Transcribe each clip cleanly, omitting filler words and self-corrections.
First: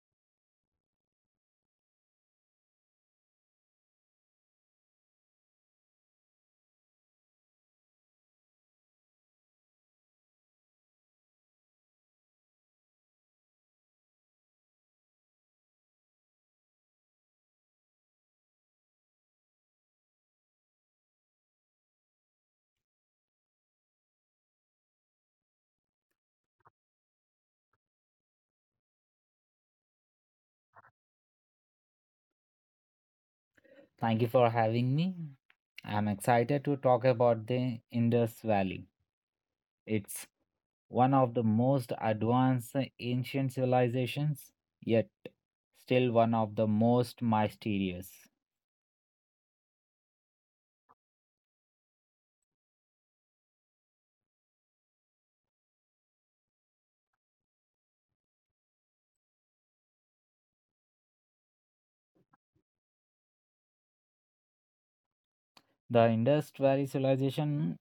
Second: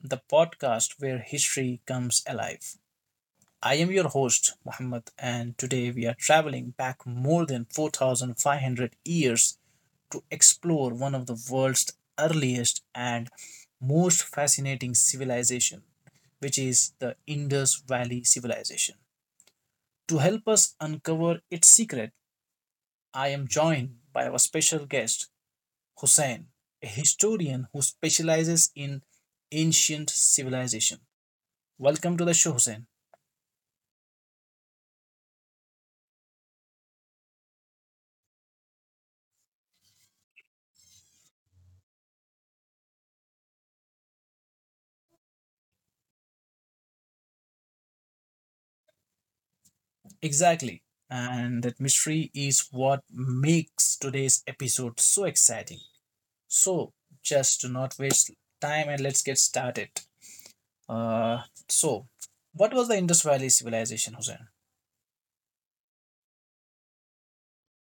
the podcast where history comes alive. I am your host, Muhammad, and today we are traveling back more than 4,500 years to explore one of the world's earliest and most fascinating civilization, which is the Indus Valley Civilization. To help us uncover its secret, I am joined by our special guest, Hussain, a historian who specializes in ancient civilization. Welcome to the show, Hussein. Thank you for having me. I'm excited to talk about the Indus Valley. It's one of the most advanced ancient civilizations, yet still one of the most mysterious. Exactly. And that mystery is what makes today's episode so exciting. So, just do not waste time and let's get started. Uh, so, what was the Indus Valley Civilization, Hussein? The Indus Valley civilization,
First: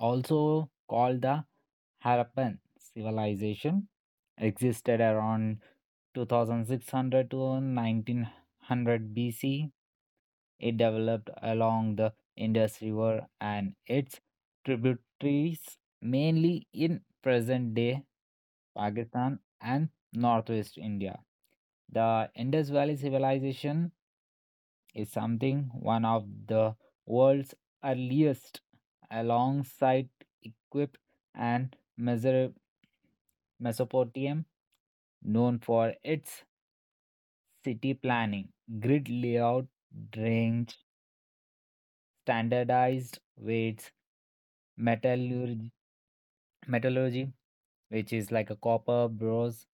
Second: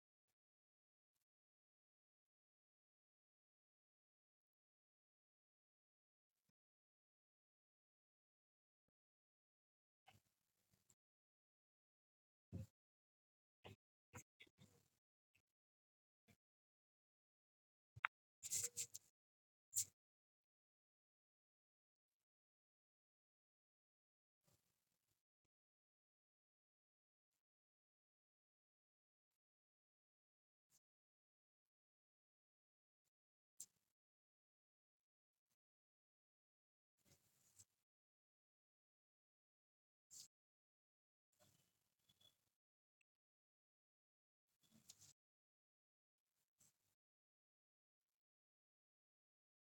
also called the Harappan civilization, existed around 2600 to 1900 BC. It developed along the Indus River and its tributaries, mainly in present day Pakistan and northwest India. The Indus Valley Civilization is something one of the world's earliest, alongside Egypt and Mesopotamia, known for its city planning, grid layout, drainage, standardized weights, metallurgy, metallurgy, which is like a copper, bronze,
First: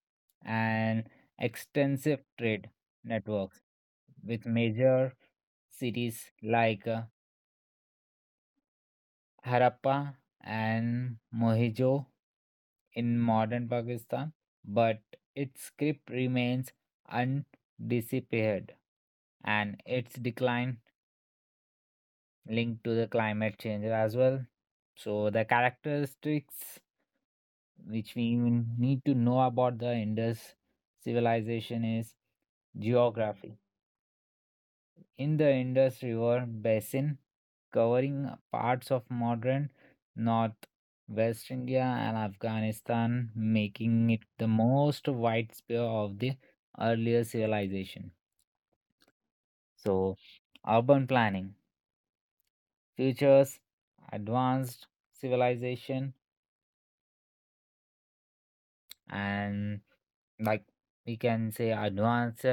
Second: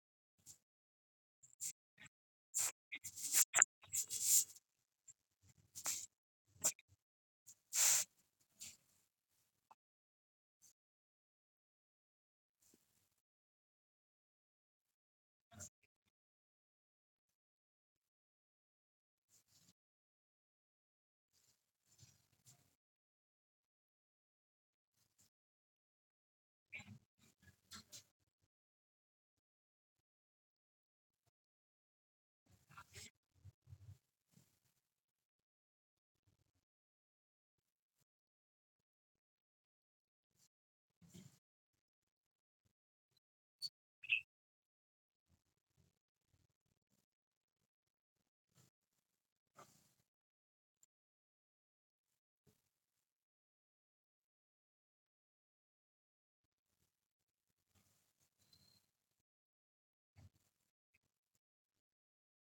and extensive trade networks with major cities like Harappa and Mohenjo in modern Pakistan, but its script remains undisappeared and its decline linked to the climate change as well. So the characteristics which we even need to know about the Indus civilization is geography. In the Indus River basin, covering parts of modern North West India and Afghanistan, making it the most widespread of the earlier civilization. So urban planning features advanced civilization and, like, we can say advanced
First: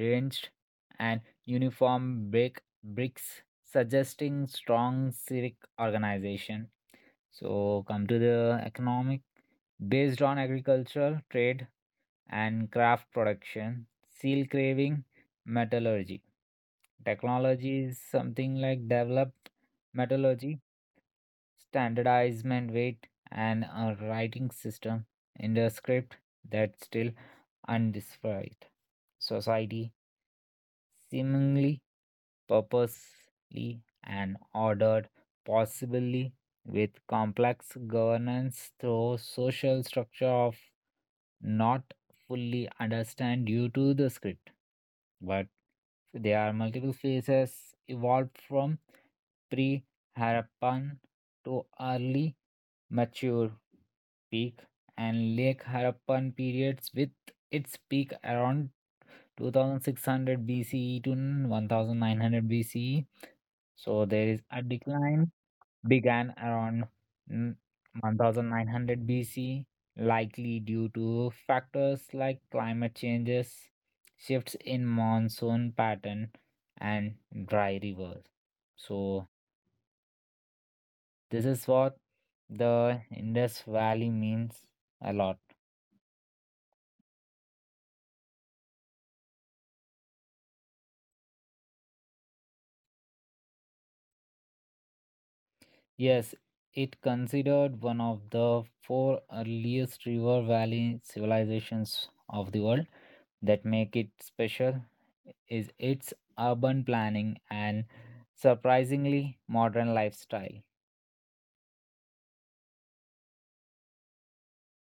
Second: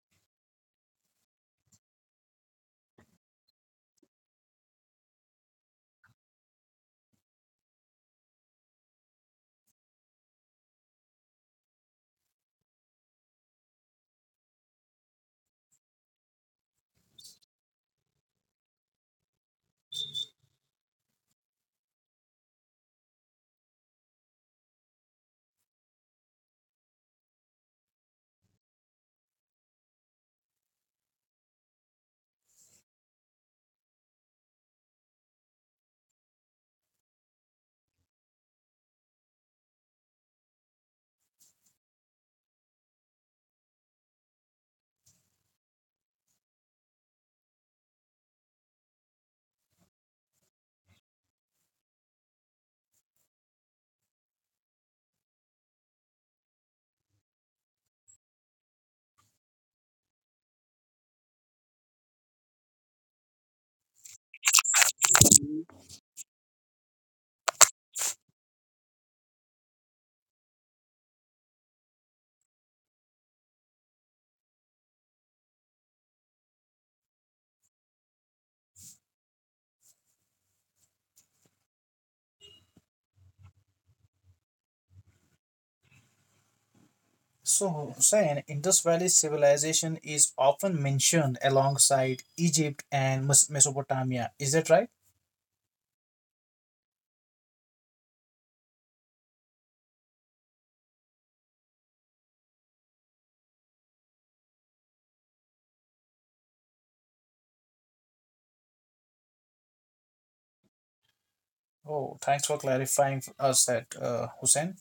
drenched and uniform bricks suggesting strong civic organization. So come to the economic, based on agricultural trade and craft production, seal carving, metallurgy. Technology is something like develop metallurgy, standardizement weight, and a writing system in the script that's still undescribed. Society seemingly purposely and ordered, possibly with complex governance through social structure of not fully understand due to the script. But there are multiple phases evolved from pre Harappan to early mature peak and late Harappan periods with its peak around 2600 BCE to 1900 BCE. So there is a decline began around mm, 1900 BCE, likely due to factors like climate changes, shifts in monsoon pattern, and dry rivers. So this is what the Indus Valley means a lot. So, Hussein, Indus Valley Civilization is often mentioned alongside Egypt and Mesopotamia. Is that right? Yes, it considered one of the four earliest river valley civilizations of the world. That make it special is its urban planning and surprisingly modern lifestyle. Oh, thanks for clarifying for us that, Hussein.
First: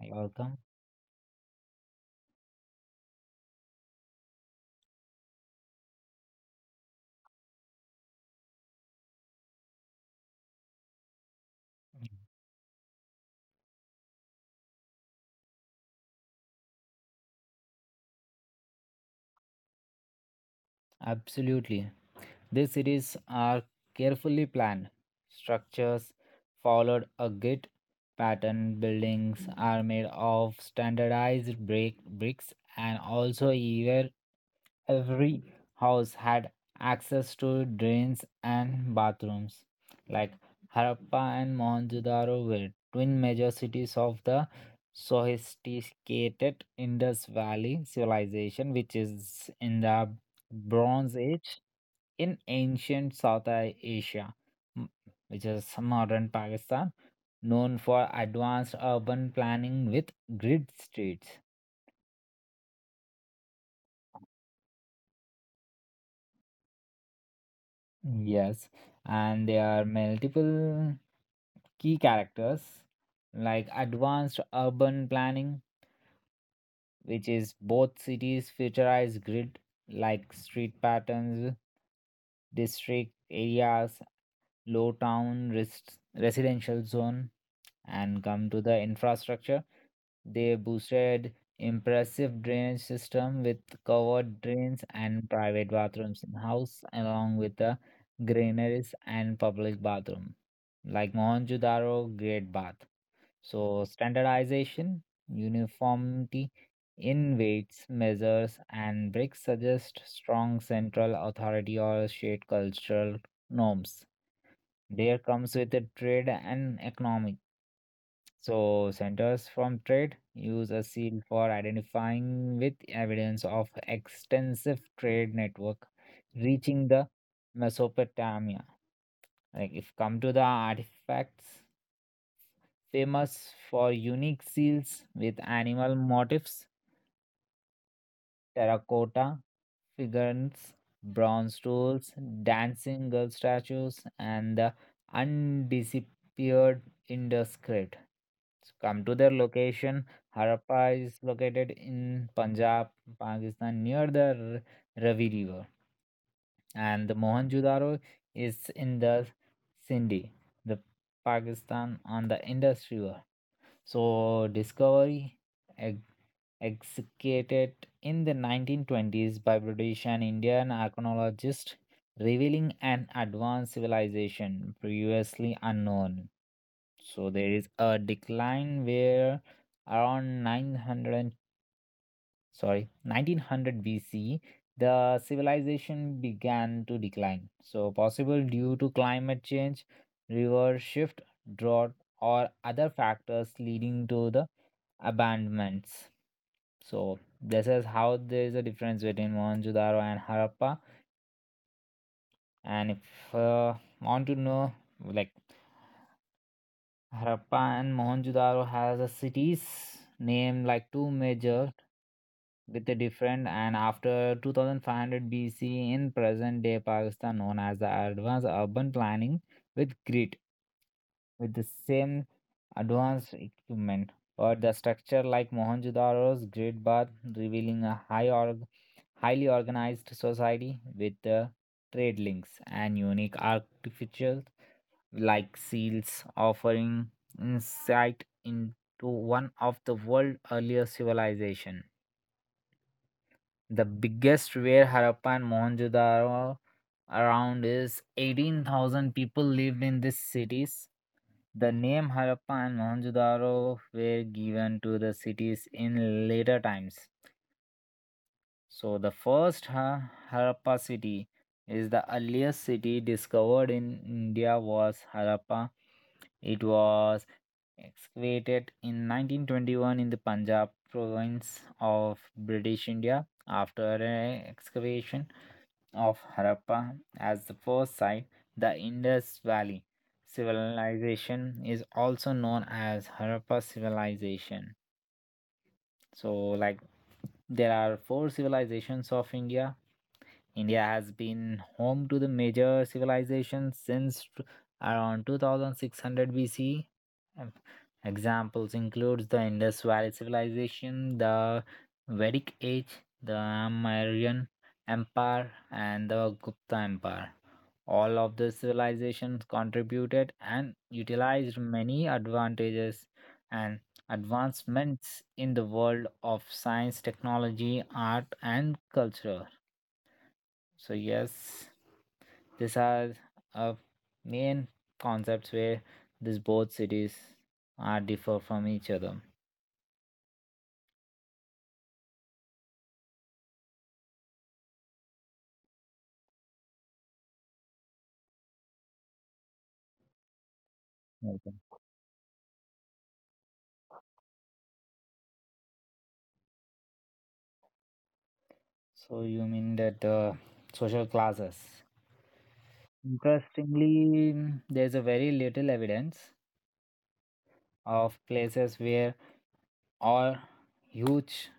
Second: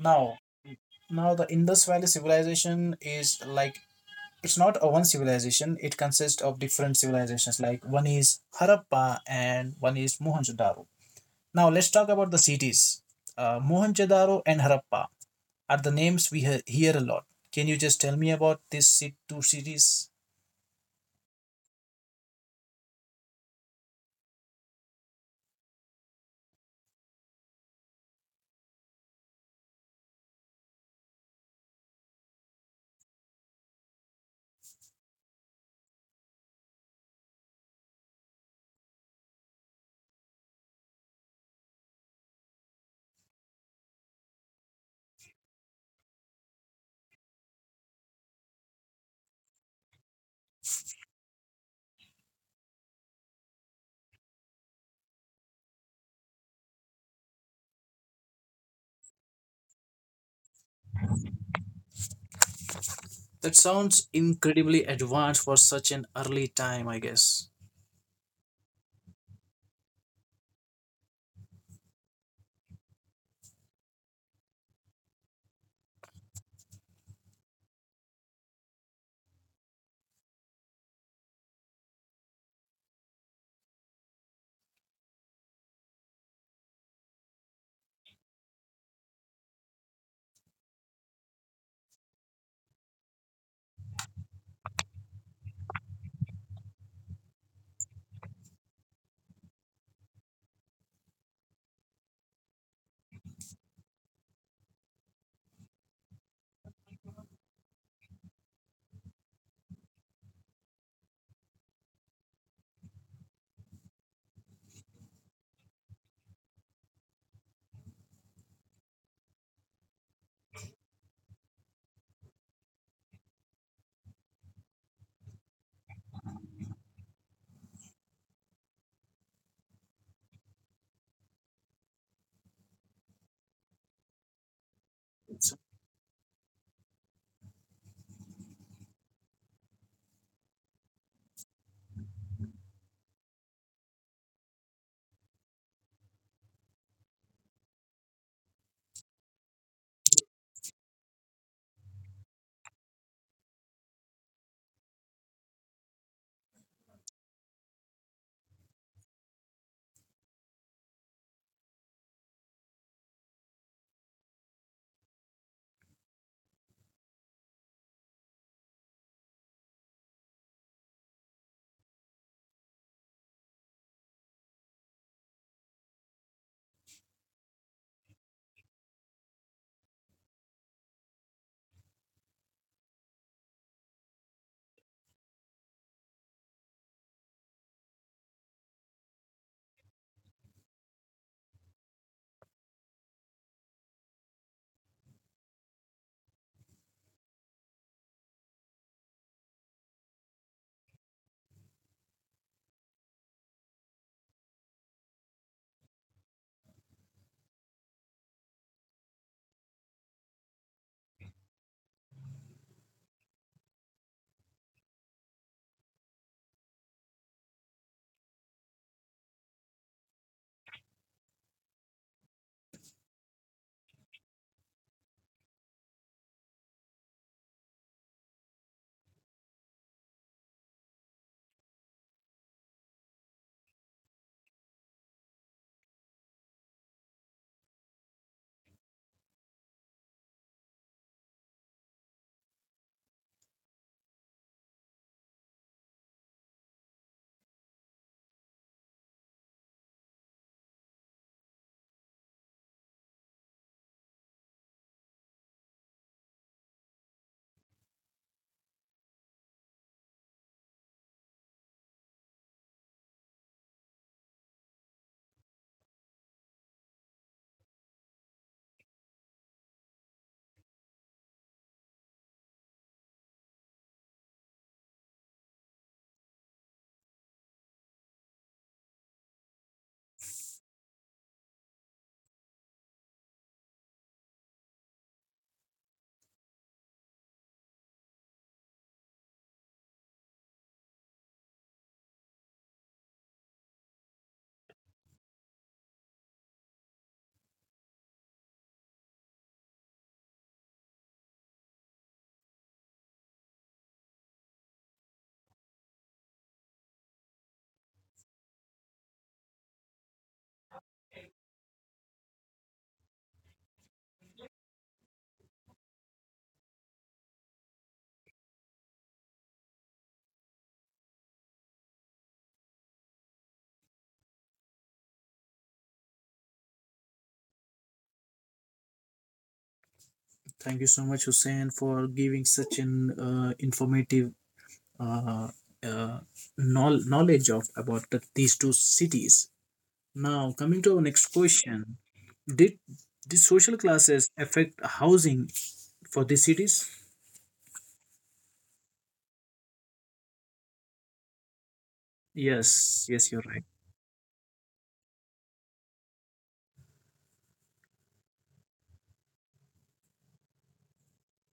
You're welcome. Now the Indus Valley civilization is like it's not a one civilization. It consists of different civilizations. Like one is Harappa and one is Mohenjo-daro. Now let's talk about the cities. Mohenjo-daro and Harappa are the names we hear a lot. Can you just tell me about these two cities? Absolutely. These series are carefully planned. Structures followed a grid pattern. Buildings are made of standardized bricks, and also either every house had access to drains and bathrooms. Like Harappa and Mohenjo-daro were twin major cities of the sophisticated Indus Valley civilization, which is in the Bronze Age in ancient South Asia, m- which is modern Pakistan, known for advanced urban planning with grid streets. That sounds incredibly advanced for such an early time, I guess. Yes, and there are multiple key characters like advanced urban planning, which is both cities futurized grid like street patterns, district areas, low town residential zone, and come to the infrastructure. They boosted impressive drainage system with covered drains and private bathrooms in house along with the granaries and public bathroom like Mohenjo-daro Great Bath. So standardization, uniformity in weights, measures and bricks suggest strong central authority or shared cultural norms. There comes with the trade and economic, so centers from trade use a seal for identifying with evidence of extensive trade network reaching the Mesopotamia. Like, if come to the artifacts, famous for unique seals with animal motifs, terracotta figurines, bronze tools, dancing girl statues, and the undisappeared Indus script. So come to their location. Harappa is located in Punjab, Pakistan, near the Ravi River, and the Mohenjo-daro is in the Sindhi, the Pakistan, on the Indus River. So discovery, e- executed in the 1920s by British and Indian archaeologists, revealing an advanced civilization previously unknown. So there is a decline where around 1900 BC, the civilization began to decline. So possible due to climate change, river shift, drought, or other factors leading to the abandonments. So this is how there is a difference between Mohenjo-daro and Harappa. And if want to know, like, Harappa and Mohenjo-daro has a cities named like two major with a different and after 2500 BC in present day Pakistan known as the advanced urban planning with grid with the same advanced equipment but the structure like Mohenjo-daro's grid bath revealing a high highly organized society with the trade links and unique architecture like seals, offering insight into one of the world's earlier civilization. The biggest were Harappa and Mohenjo-daro around is 18,000 people lived in these cities. The name Harappa and Mohenjo-daro were given to the cities in later times. So the first Harappa city is the earliest city discovered in India was Harappa. It was excavated in 1921 in the Punjab province of British India after an excavation of Harappa as the first site. The Indus Valley civilization is also known as Harappa civilization. So, like, there are four civilizations of India. India has been home to the major civilizations since around 2600 BC. Um, Examples includes the Indus Valley Civilization, the Vedic Age, the Mauryan Empire, and the Gupta Empire. All of the civilizations contributed and utilized many advantages and advancements in the world of science, technology, art, and culture. So, yes, these are uh, main concepts where these both cities are differ from each other. Thank you so much, Hussein, for giving such an informative uh, uh, knowledge of about these two cities. Now, coming to our next Okay. question, did the social classes affect housing for these cities? So you mean that the social classes? Yes, yes, you're right. Interestingly, there's a very little evidence of places where or huge,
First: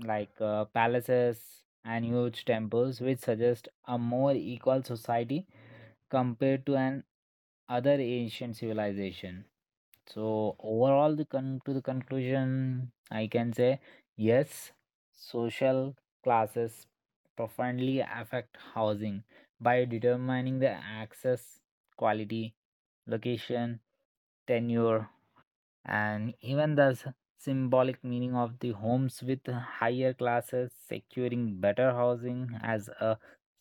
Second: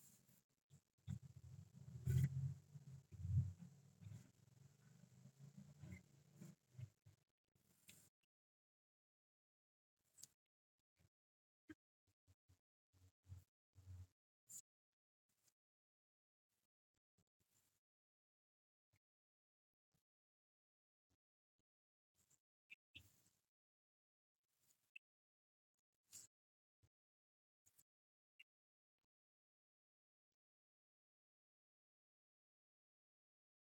like, palaces and huge temples which suggest a more equal society compared to an other ancient civilization. So overall the to the conclusion, I can say yes, social classes profoundly affect housing by determining the access, quality, location, tenure, and even the symbolic meaning of the homes, with higher classes securing better housing as a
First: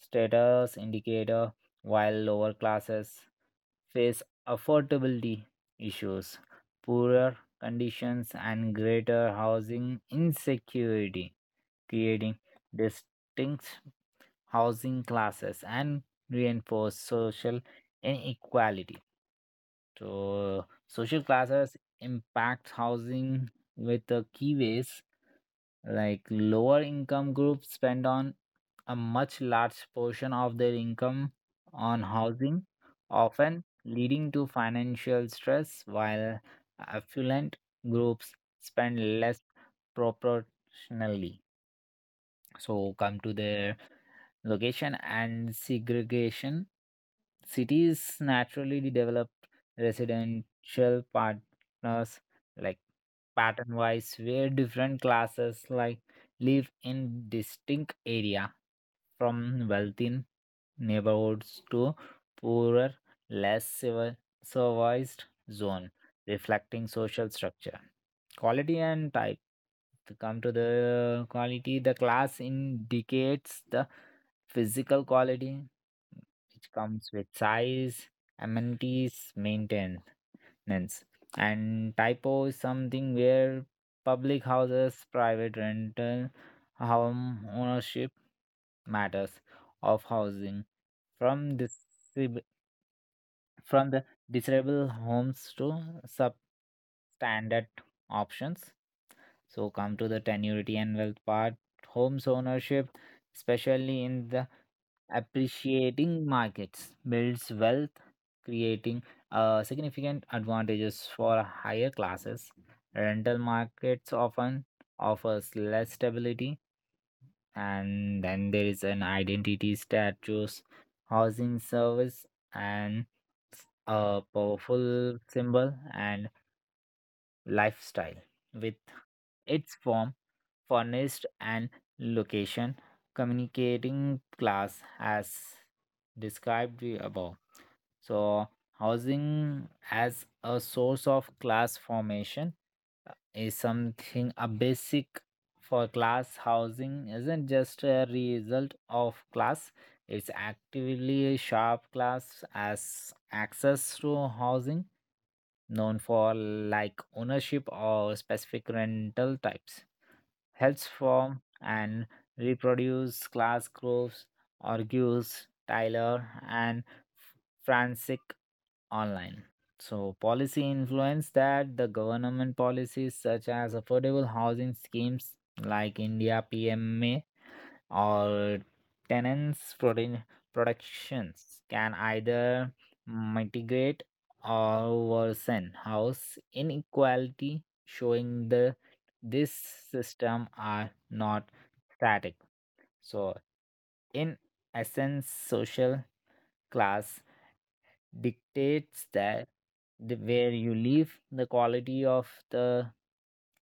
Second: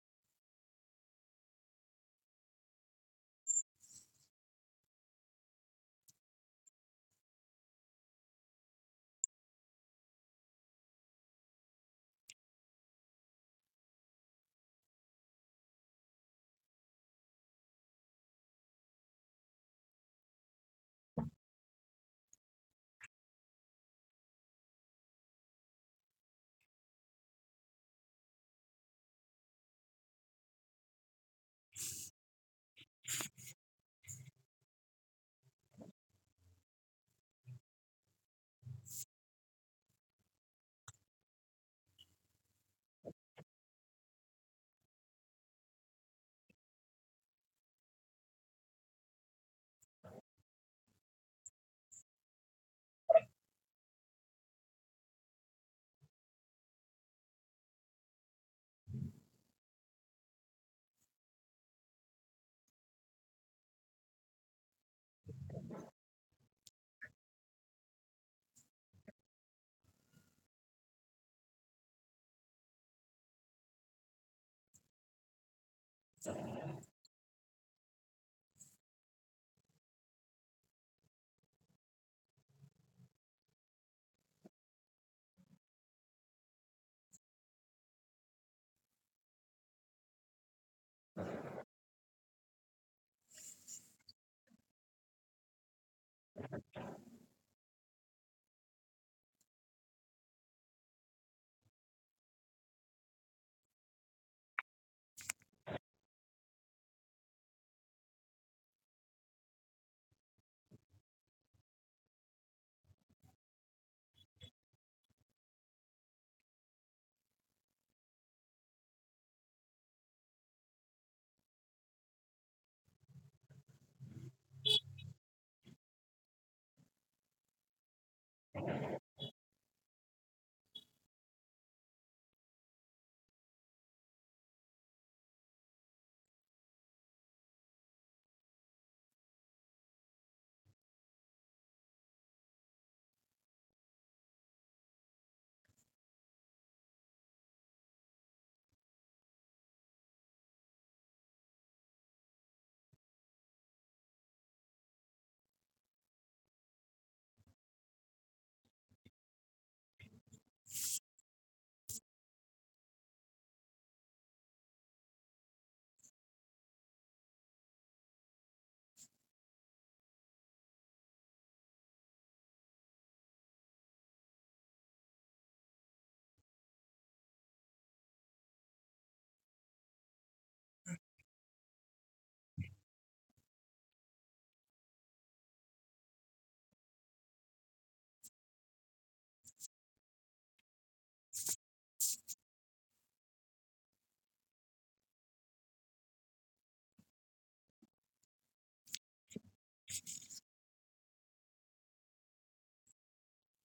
status indicator, while lower classes face affordability issues, poorer conditions and greater housing insecurity, creating distinct housing classes and reinforce social inequality. So social classes impact housing with the key ways, like lower income groups spend on a much large portion of their income on housing, often leading to financial stress, while affluent groups spend less proportionally. So come to their location and segregation. Cities naturally developed residential partners, like pattern wise, where different classes like live in distinct area, from wealthy neighborhoods to poorer, less civilized zone, reflecting social structure. Quality and type. To come to the quality, the class indicates the physical quality, which comes with size, amenities, maintenance. And typo is something where public houses, private rental, home ownership matters of housing, from this, from the desirable homes to substandard options. So come to the tenuity and wealth part, homes ownership, especially in the appreciating markets, builds wealth, creating significant advantages for higher classes. Rental markets often offers less stability. And then there is an identity statues, housing service and a powerful symbol and lifestyle with its form furnished and location communicating class as described we above. So housing as a source of class formation, is something a basic for class. Housing isn't just a result of class, it's actively a sharp class, as access to housing known for like ownership or specific rental types helps form and reproduce class groups, argues Tyler and Francis online. So policy influence, that the government policies such as affordable housing schemes like India PMA all tenants' protein productions can either mitigate or worsen house inequality, showing the this system are not static. So in essence, social class dictates that the, where you live, the quality of the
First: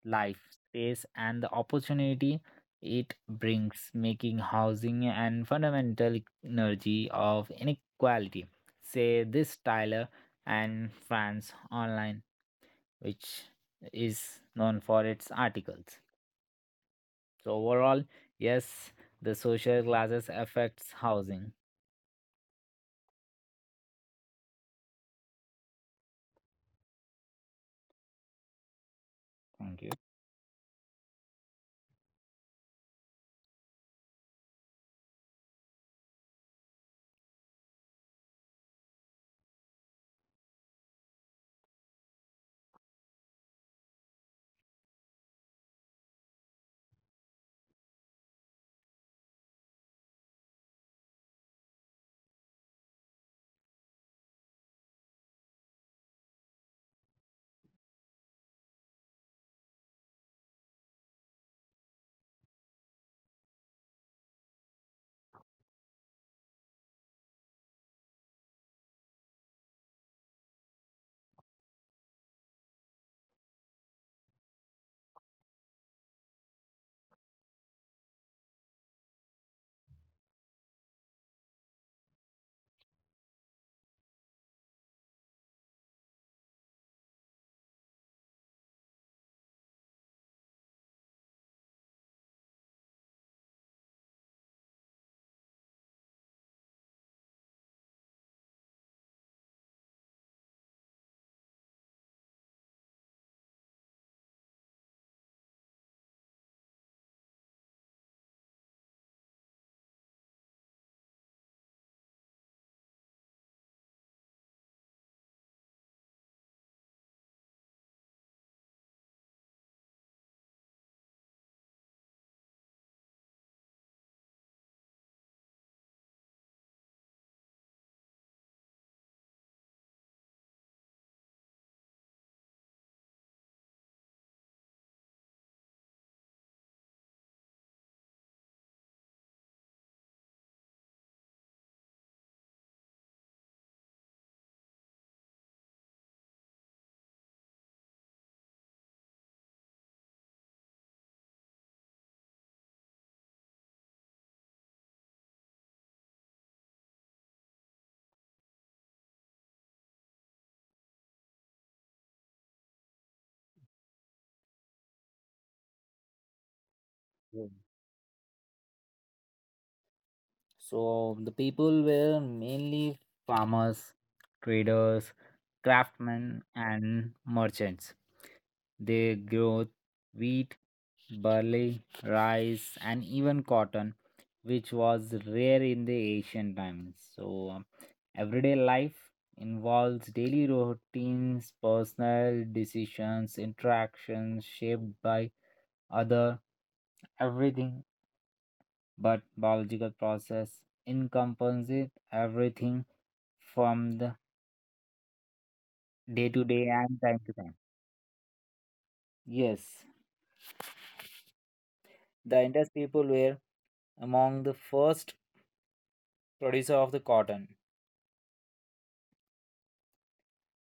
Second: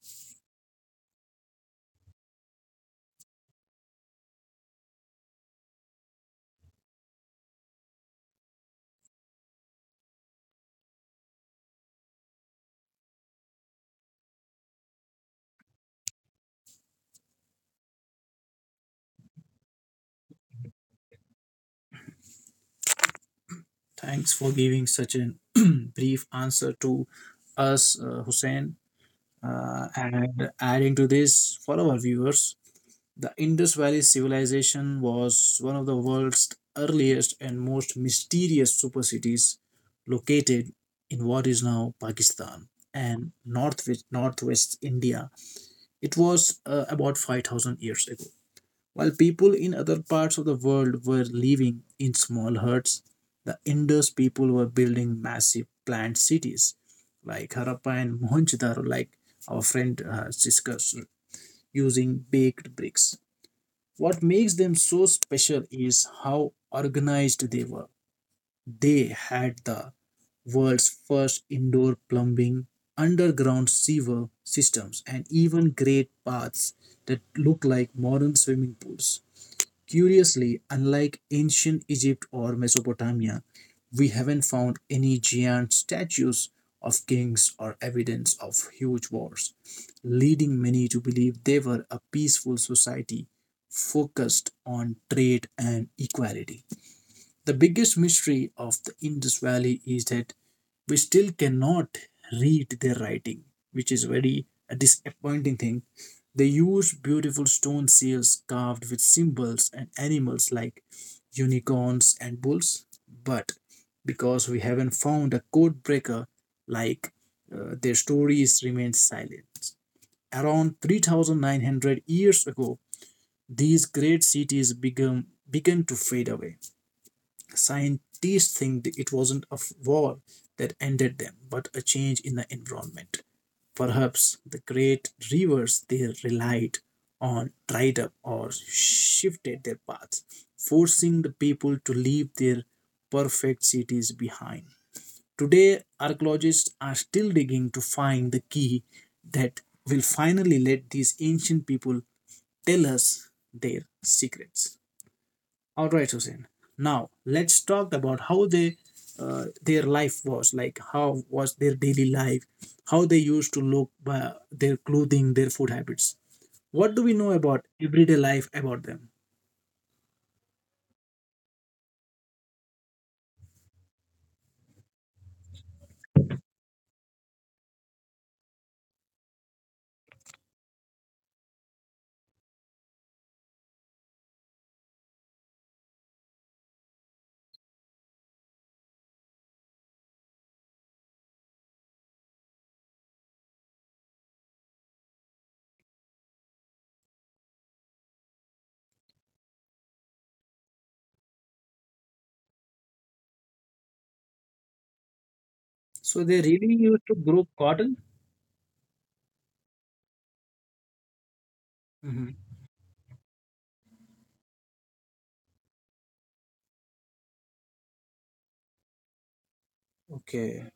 life, space, and the opportunity it brings, making housing and fundamental energy of inequality. Say this Tyler and France Online, which is known for its articles. So overall, yes, the social classes affects housing. Thanks for giving such a brief answer to us, Hussein. Thank And adding to this for our viewers, the Indus Valley Civilization was one of the world's earliest and most mysterious super cities located in what is now Pakistan and northwest India. It was about 5,000 years ago. While people in other parts of the world were living in small huts, the Indus people were building massive planned cities like Harappa and Mohenjo-daro, like our friend has discussed, using baked bricks. What makes them so special is how organized they were. They had the world's first indoor plumbing, underground sewer systems, and even great baths that look like modern swimming pools. Curiously, unlike ancient Egypt or Mesopotamia, we haven't found any giant statues of kings or evidence of huge wars, leading many to believe they were a peaceful society focused on trade and equality. The biggest mystery of the Indus Valley is that we still cannot read their writing, which is very a disappointing thing. They use beautiful stone seals carved with symbols and animals like unicorns and bulls, but because we haven't found a code breaker like their stories remain silent. Around 3,900 years ago, these great cities began to fade away. The scientists think that it wasn't a war that ended them, but a change in the environment. Perhaps the great rivers they relied on dried up or shifted their paths, forcing the people to leave their perfect cities behind. Today, archaeologists are still digging to find the key that will finally let these ancient people tell us their secrets. All right, Hussein. Now let's talk about how they, their life was like. How was their daily life? How they used to look, by their clothing, their food habits. What do we know you. about everyday life about them? So the people were mainly farmers, traders, craftsmen, and merchants. They grow wheat, barley, rice, and even cotton, which was rare in the ancient times. So everyday life involves daily routines, personal decisions, interactions shaped by other everything but biological process encompasses everything from the So day they to day really and used to time to grow time. cotton. Yes, the Hmm. Indus people were among the first producer of the cotton. Okay.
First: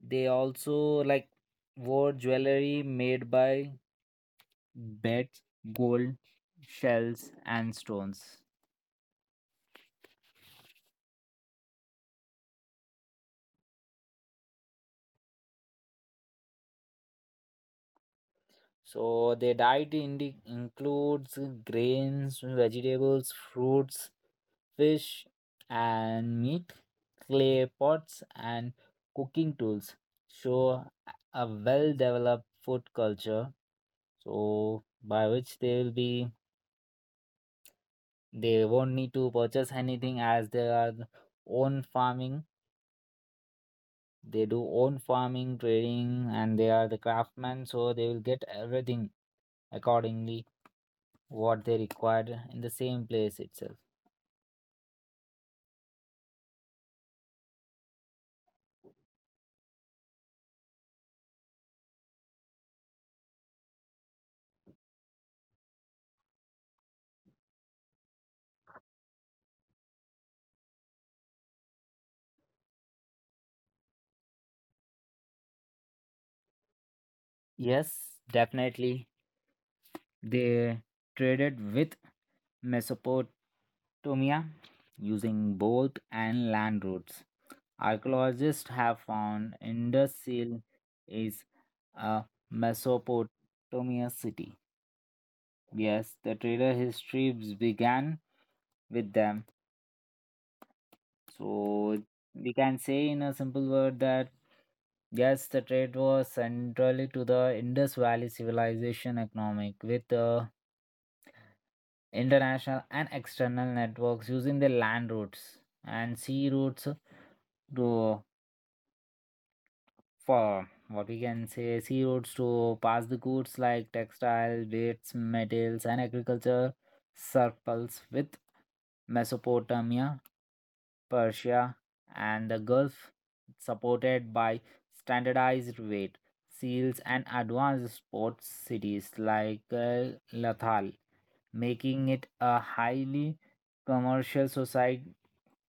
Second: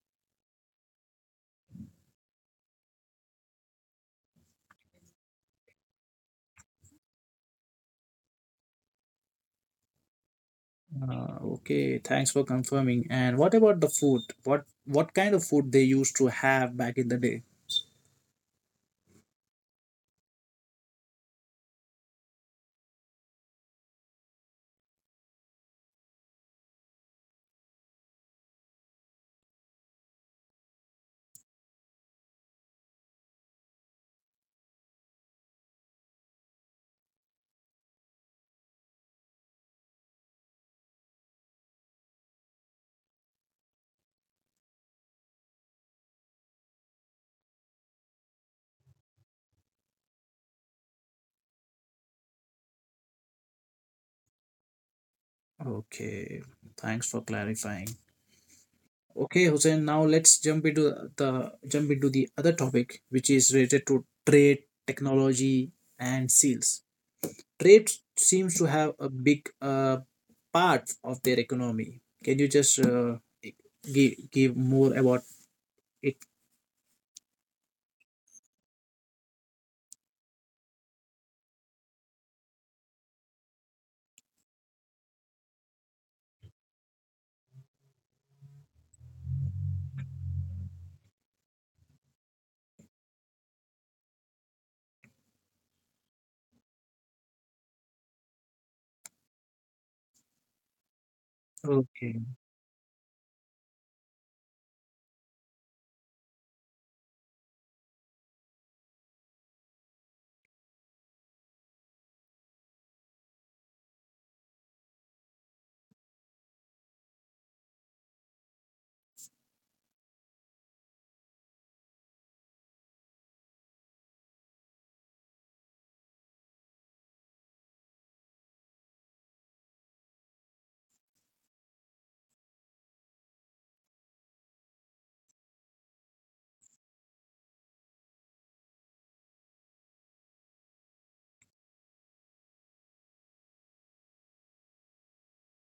They also, like, wore jewelry made by beds, gold, shells, and stones. Okay. Thanks for confirming. And what about the food? What kind of food they used to have back in the day? So their diet includes grains, vegetables, fruits, fish and meat, clay pots and cooking tools. Show a well-developed food culture. So by which they will be, they won't need to purchase anything as they are the own farming. They do own farming, trading, and they are the craftsmen, so they will get everything accordingly what they required in the same place itself. Okay. Thanks for clarifying. Okay, Hussein, now let's jump into the other topic which is related to trade, technology and seals. Trade seems to have a big part of their economy. Can you just give more about it? Yes, definitely. They traded with Mesopotamia using both and land routes. Archaeologists have found Indus Seal is a Mesopotamia city. Yes, the trader histories began with them. So Okay. we can say in a simple word that yes, the trade was centrally to the Indus Valley civilization economic with international and external networks using the land routes and sea routes to, for what we can say, sea routes to pass the goods like textile, dates, metals, and agriculture circles with Mesopotamia, Persia, and the Gulf, supported by standardized weight seals and advanced port cities like Lathal, making it a highly commercial society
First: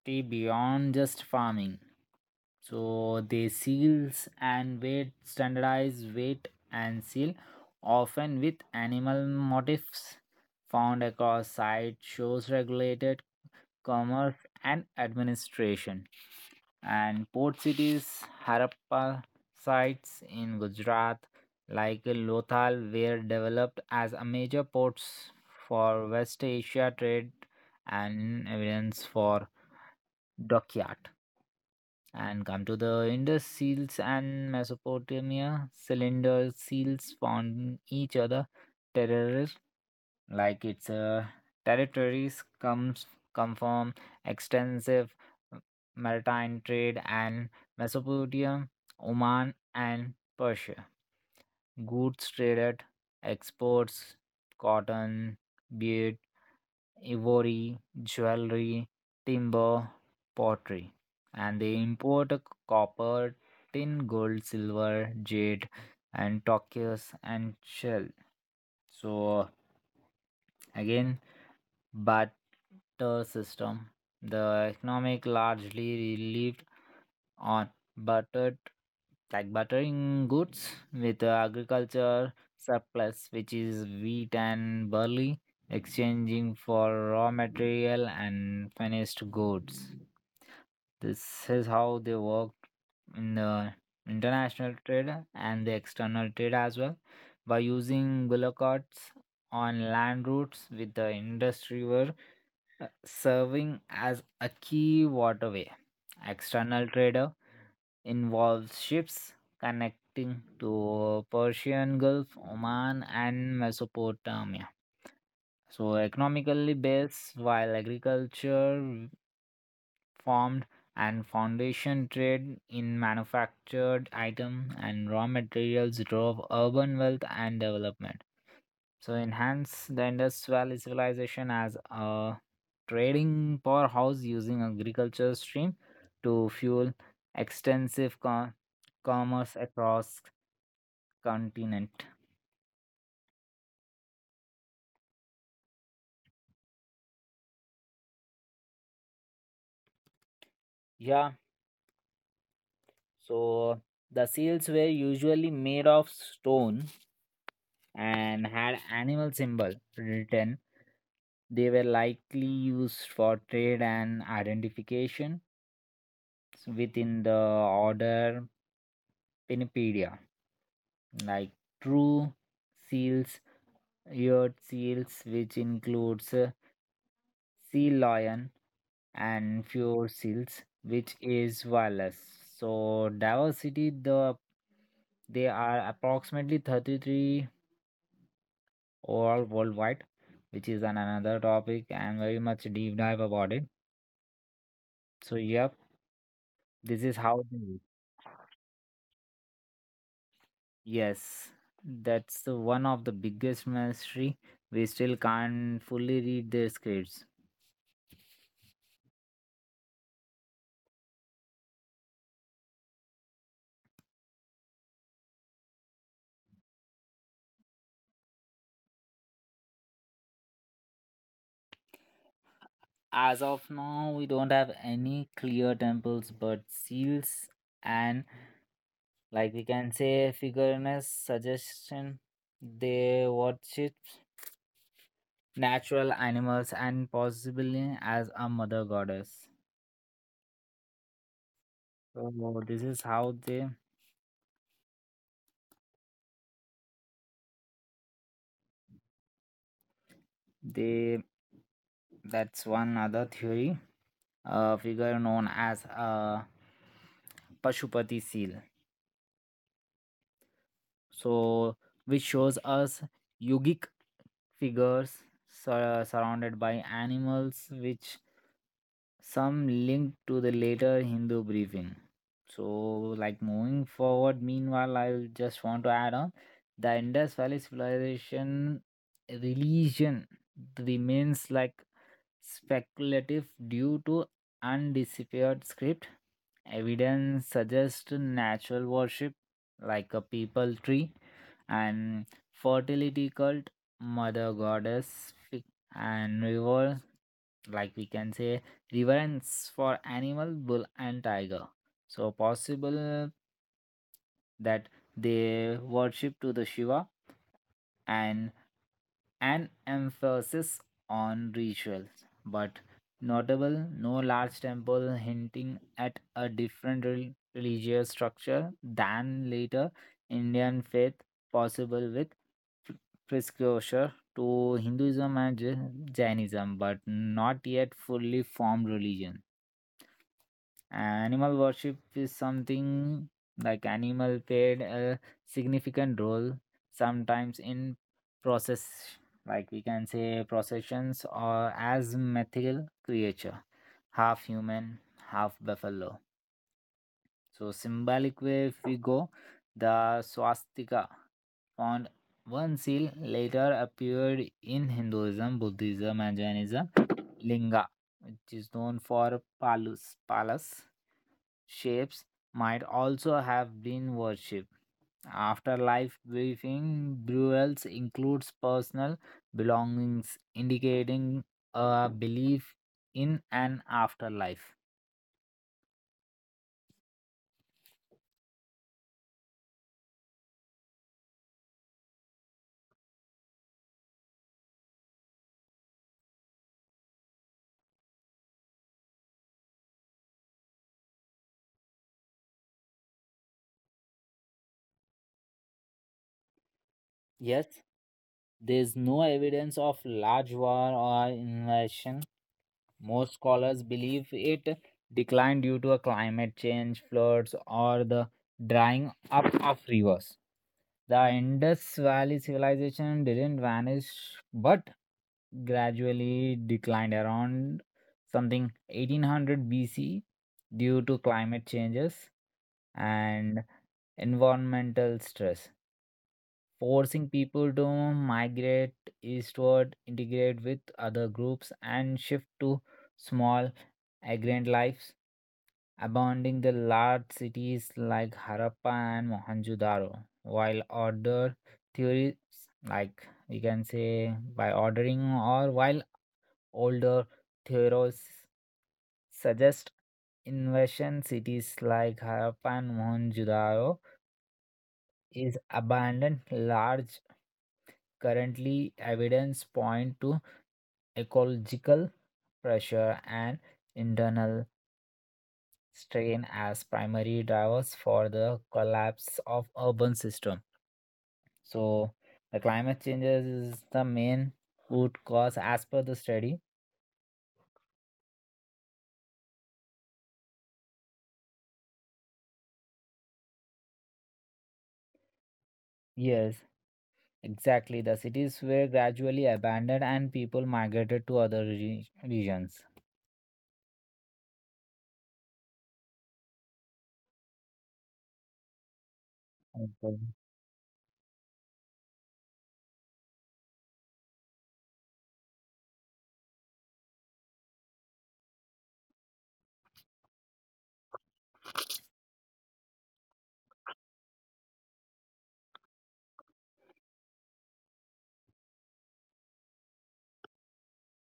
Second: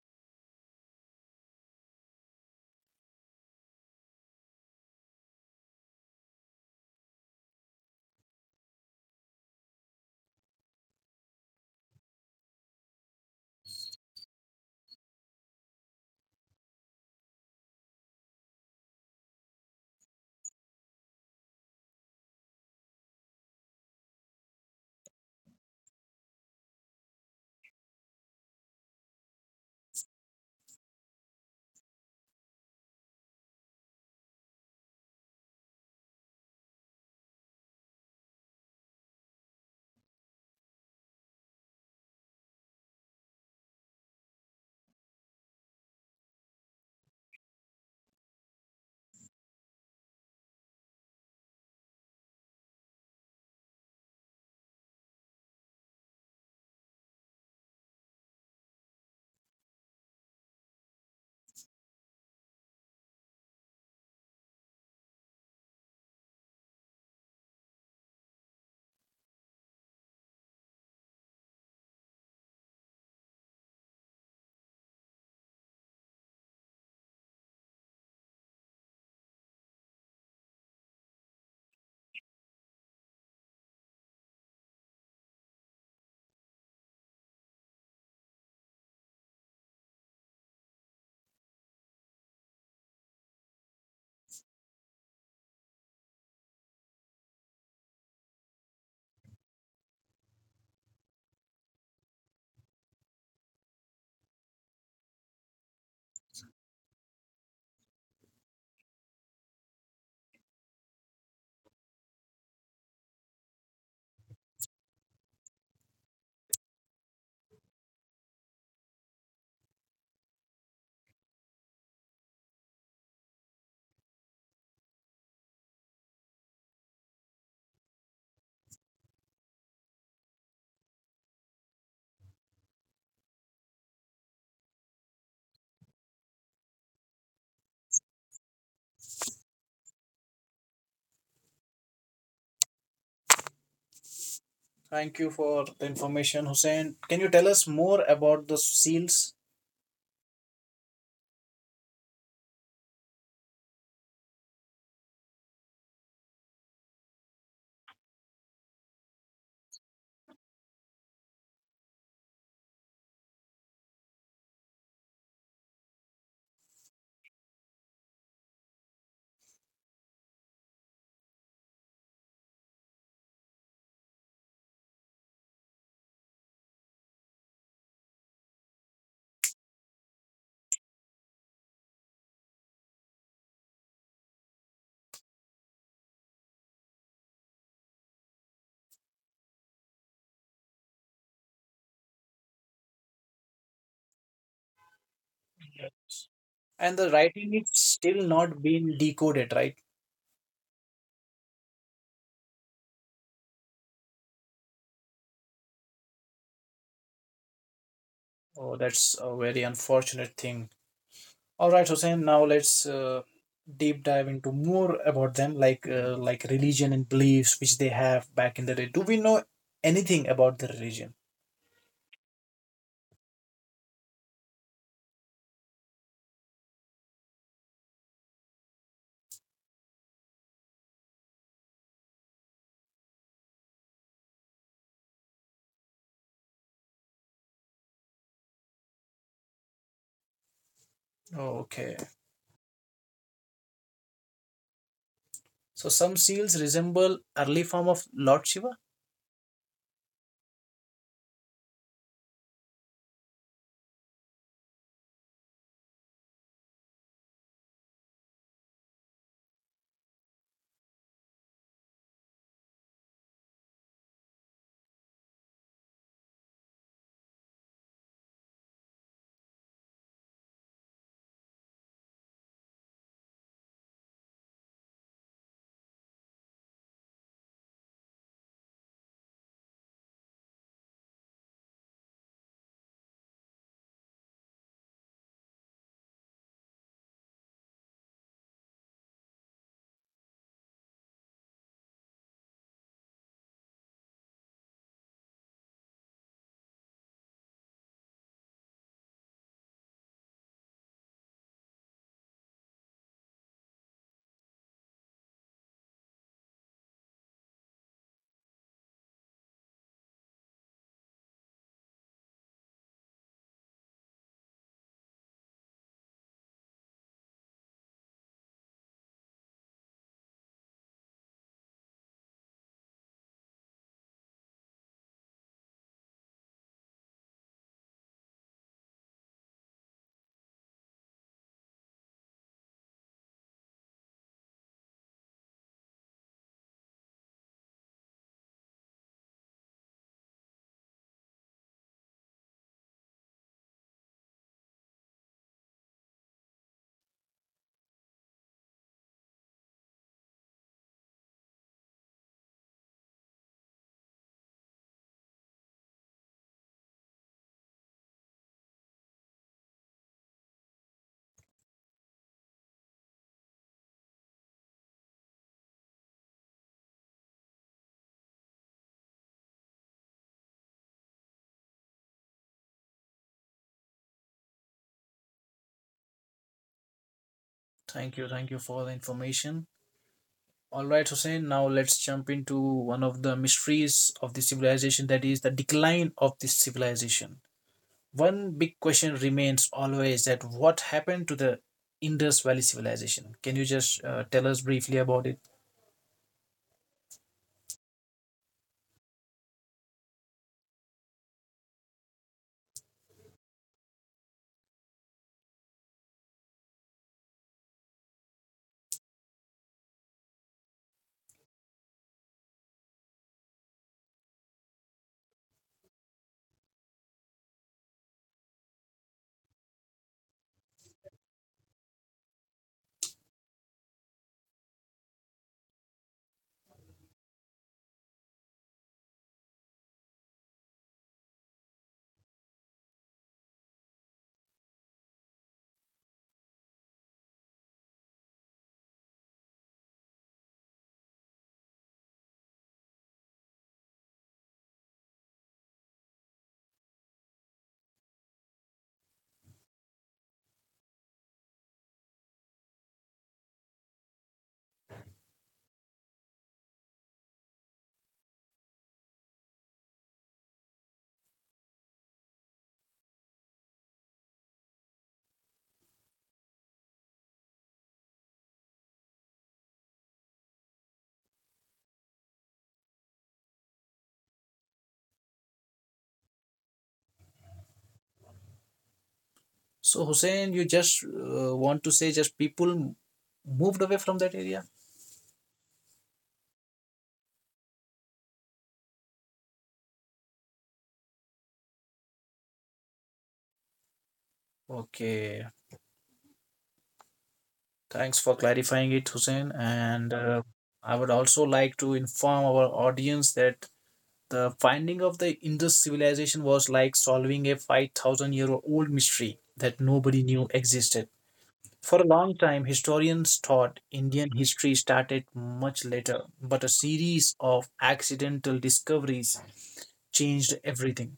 beyond just farming. So they seals and weight, standardize weight and seal, often with animal motifs found across site shows regulated commerce, and administration. And port cities, Harappa sites in Gujarat, like Lothal, were developed as a major ports for West Asia trade and evidence for dockyard. And come to the Indus seals and Mesopotamia, cylinder seals found in each other, terrorist like its territories come from extensive uh, maritime trade and Mesopotamia, Oman, and Persia. Goods traded, exports, cotton, bead, ivory, jewelry, timber, pottery, and they import a copper, tin, gold, silver, jade, and turquoise and shell. So again, butter system. The economic largely relied on buttered like buttering goods with agriculture surplus, which is wheat and barley, exchanging for raw material and finished goods. This is how they worked in the international trade and the external trade as well by using bullock carts on land routes with the industry were serving as a key waterway. External trader involves ships connecting to Persian Gulf, Oman, and Mesopotamia. So economically based, while agriculture formed and foundation trade in manufactured item and raw materials drove urban wealth and development. So enhance the industrial civilization as a trading powerhouse using agriculture stream to fuel extensive commerce across continent. Thank you for the information, Hussein. Can you tell us more about the seals? Yeah, so the seals were usually made of stone and had animal symbol written. They were likely used for trade and identification within the order Pinnipedia, like true seals Yurt seals, which includes sea lion and fjord seals, which is wireless. So diversity, they are approximately 33 overall worldwide, which is another topic and very much deep dive about it. So yep, And this the is how writing they is live. still not been decoded, right? Yes, that's the one of the biggest mystery. We still can't fully read their scripts. Oh, that's a very unfortunate thing. All right, Hussein. Now let's deep dive into more about them, like religion and beliefs which they have back in the day. Do we know anything about the religion? As of now, we don't have any clear temples, but seals and like we can say figurines suggestion they worship natural animals and possibly as a mother goddess. Okay. So this is how they So some seals resemble early form of Lord Shiva. they that's one other theory. A figure known as a Pashupati seal. So, which shows us yogic figures surrounded by animals, which some link to the later Hindu briefing. So, like moving forward, meanwhile, I just want to add on the Indus Valley civilization religion remains like speculative due to undisputed script. Evidence suggests natural worship, like a people tree, and fertility cult, mother goddess, and river, like we can say, reverence for animal, bull, and tiger. So possible that they worship to the Shiva and an emphasis on rituals, but notable no large temple hinting at a different religious structure than later Indian faith, possible with pr- precursor to Hinduism and Jainism, but not yet fully formed religion. Animal worship is something like animal played a significant role sometimes in process like we can say processions or as mythical creature half human half buffalo so symbolic way if we go the swastika on one seal later appeared in Hinduism, Buddhism, and Jainism, linga which is known for palus palas shapes might also have been worshipped. Afterlife briefing burials includes personal belongings, indicating a belief in an afterlife. Thank you for the information. All right, Hussein. Now let's jump into one of the mysteries of the civilization, that is the decline of this civilization. One big question remains always that what happened to the Indus Valley civilization? Can you just tell us briefly about it? Yes, there is no evidence of large war or invasion. Most scholars believe it declined due to a climate change, floods, or the drying up of rivers. The Indus Valley civilization didn't vanish but gradually declined around something 1800 BC due to climate changes and environmental stress forcing people to migrate eastward, integrate with other groups, and shift to small agrarian lives, abandoning the large cities like Harappa and Mohenjo-daro. While order theories, like we can say by ordering, or while older theories suggest invasion cities like Harappa and Mohenjo-daro is abandoned large. Currently, evidence point to ecological pressure and internal strain as primary drivers for the collapse of urban system. So the climate changes is the main root cause as per the study. So Hussein, you just want to say just people moved away from that area? Yes, exactly. The cities were gradually abandoned and people migrated to other regions. Okay, thanks for clarifying it, Hussein. Okay. And I would also like to inform our audience that the finding of the Indus civilization was like solving a 5,000 year old mystery that nobody knew existed. For a long time, historians thought Indian history started much later, but a series of accidental discoveries changed everything.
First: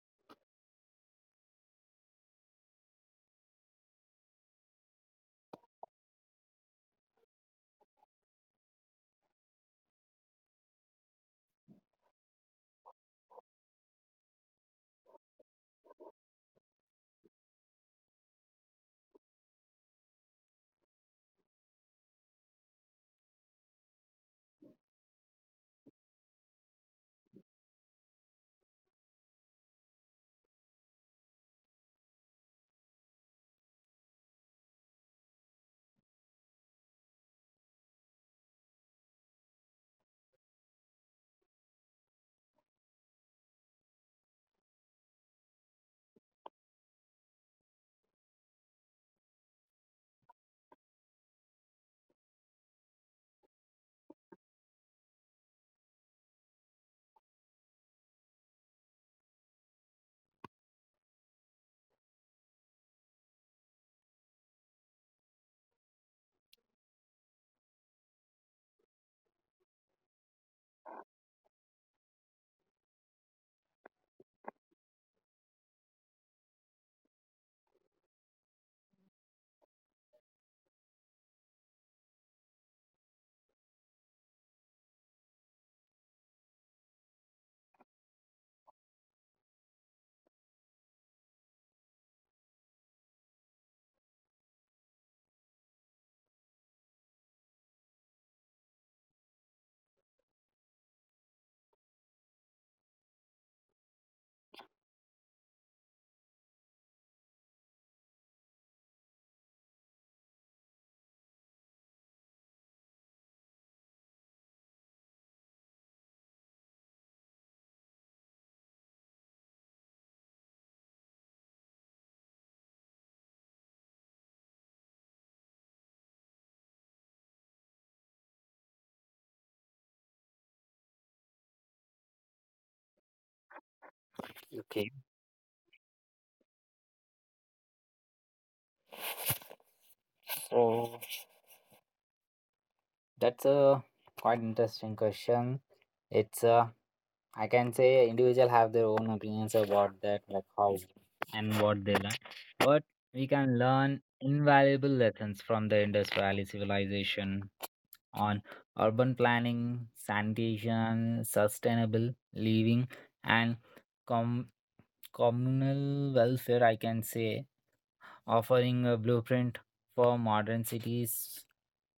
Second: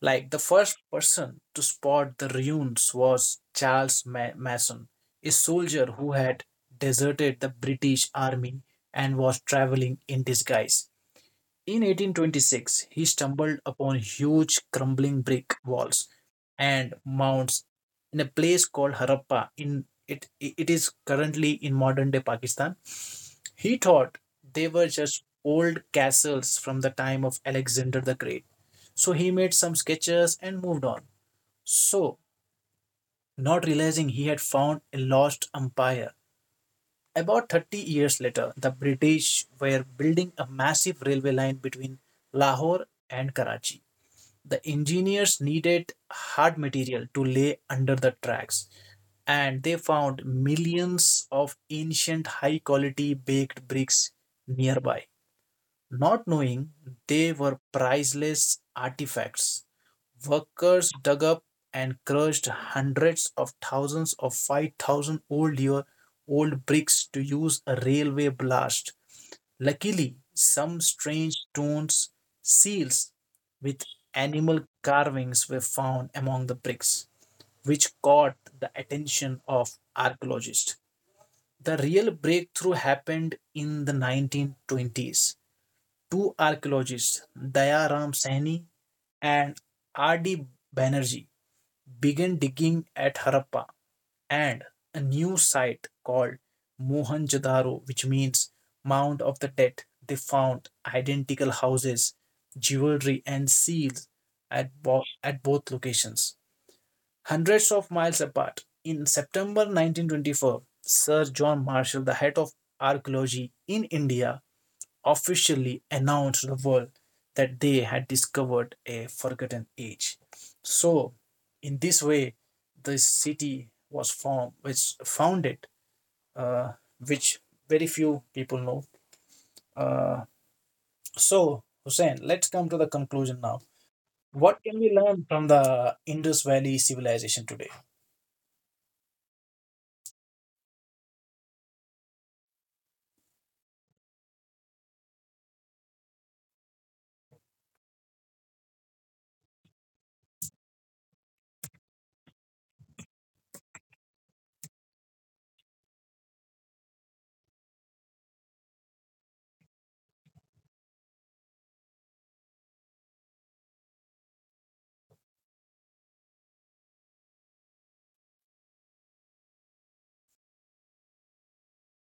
Like the first person to spot the ruins was Charles Mason, a soldier who had deserted the British army and was traveling in disguise. In 1826, he stumbled upon huge crumbling brick walls and mounds in a place called Harappa. In it, it is currently in modern day Pakistan. He thought they were just old castles from the time of Alexander the Great. So he made some sketches and moved on. So, Not realizing he had found a lost empire. About 30 years later, the British were building a massive railway line between Lahore and Karachi. The engineers needed hard material to lay under the tracks, and they found millions of ancient high quality baked bricks nearby, not knowing they were priceless artifacts. Workers dug up and crushed hundreds of thousands of 5,000 old year old bricks to use a railway blast. Luckily, some strange stones, seals with animal carvings were found among the bricks, which caught the attention of archaeologists. The real breakthrough happened in the 1920s. Two archaeologists, Dayaram Saini and R.D. Banerjee, began digging at Harappa and a new site called Mohenjo-daro, which means Mound of the Dead. They found identical houses, jewelry, and seals at, at both locations. Hundreds of miles apart, in September 1924, Sir John Marshall, the head of archaeology in India, officially announced to the world that they had discovered a forgotten age. So, in this way, this city was formed, which founded, uh, which very few people know. Uh, so, Hussein, let's come to the conclusion now. What can we Okay. learn from the Indus Valley civilization today? So that's a quite interesting question. It's a I can say individual have their own opinions about that, like how and what they learn. But we can learn invaluable lessons from the Indus Valley civilization on urban planning, sanitation, sustainable living, and communal welfare, I can say, offering a blueprint for modern cities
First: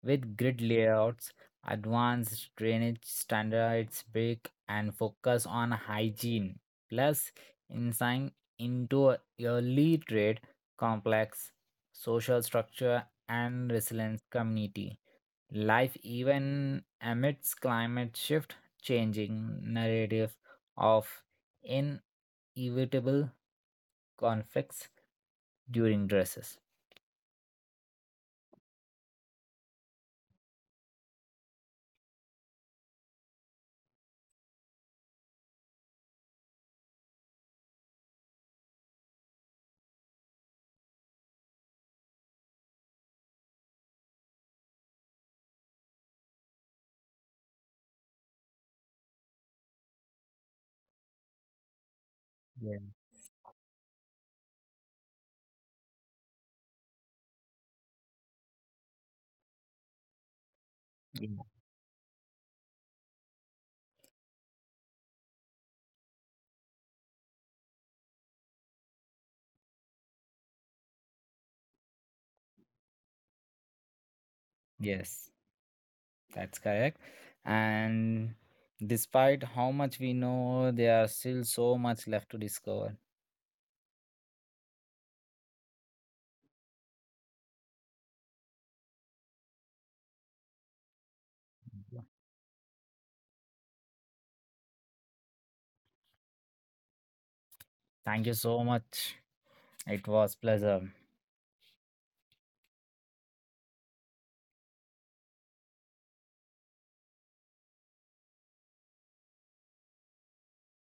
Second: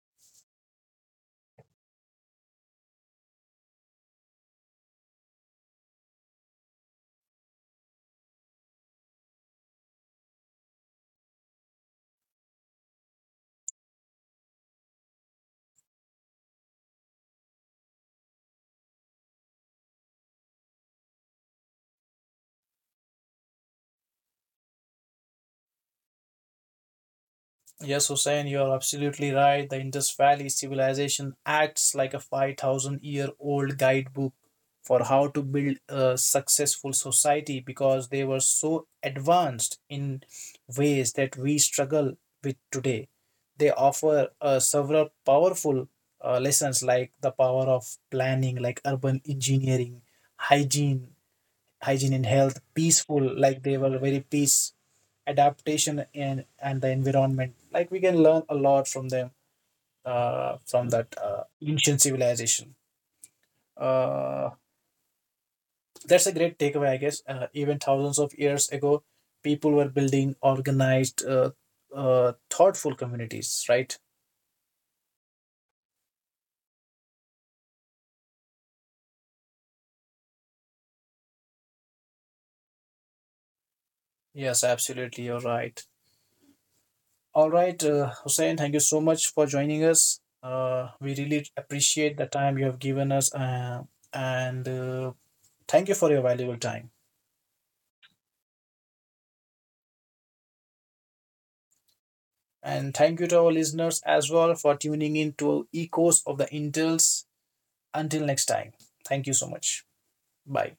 with grid layouts, advanced drainage standards, break, and focus on hygiene, plus insight into early trade complex, social structure, and resilience community. Life, even amidst climate shift, changing narrative of inevitable conflicts during dresses. Yes, Hussein, you are absolutely right. The Indus Valley civilization acts like a 5,000 year old guidebook for how to build a successful society because they were so advanced in ways that we struggle with today. They offer several powerful lessons like the power of planning, like urban engineering, hygiene, hygiene and health, Yeah. peaceful, like they were very peace adaptation and the environment, like we can learn a lot from them, uh, from that Yeah. uh, ancient civilization. uh, that's a great takeaway, I guess. Uh, even thousands of years ago, people were building organized, thoughtful communities, right? Yes, that's correct. And despite how much we know, there are still so much left to discover. Yes, absolutely, you're right. All right, Hussein, thank you so much for joining us. We really Yeah. appreciate the time you have given us, and thank you for your valuable time. Thank you so much. It was pleasure. And thank you to our listeners as well for tuning in to Echoes of the Intels. Until next time, thank you so much. Bye.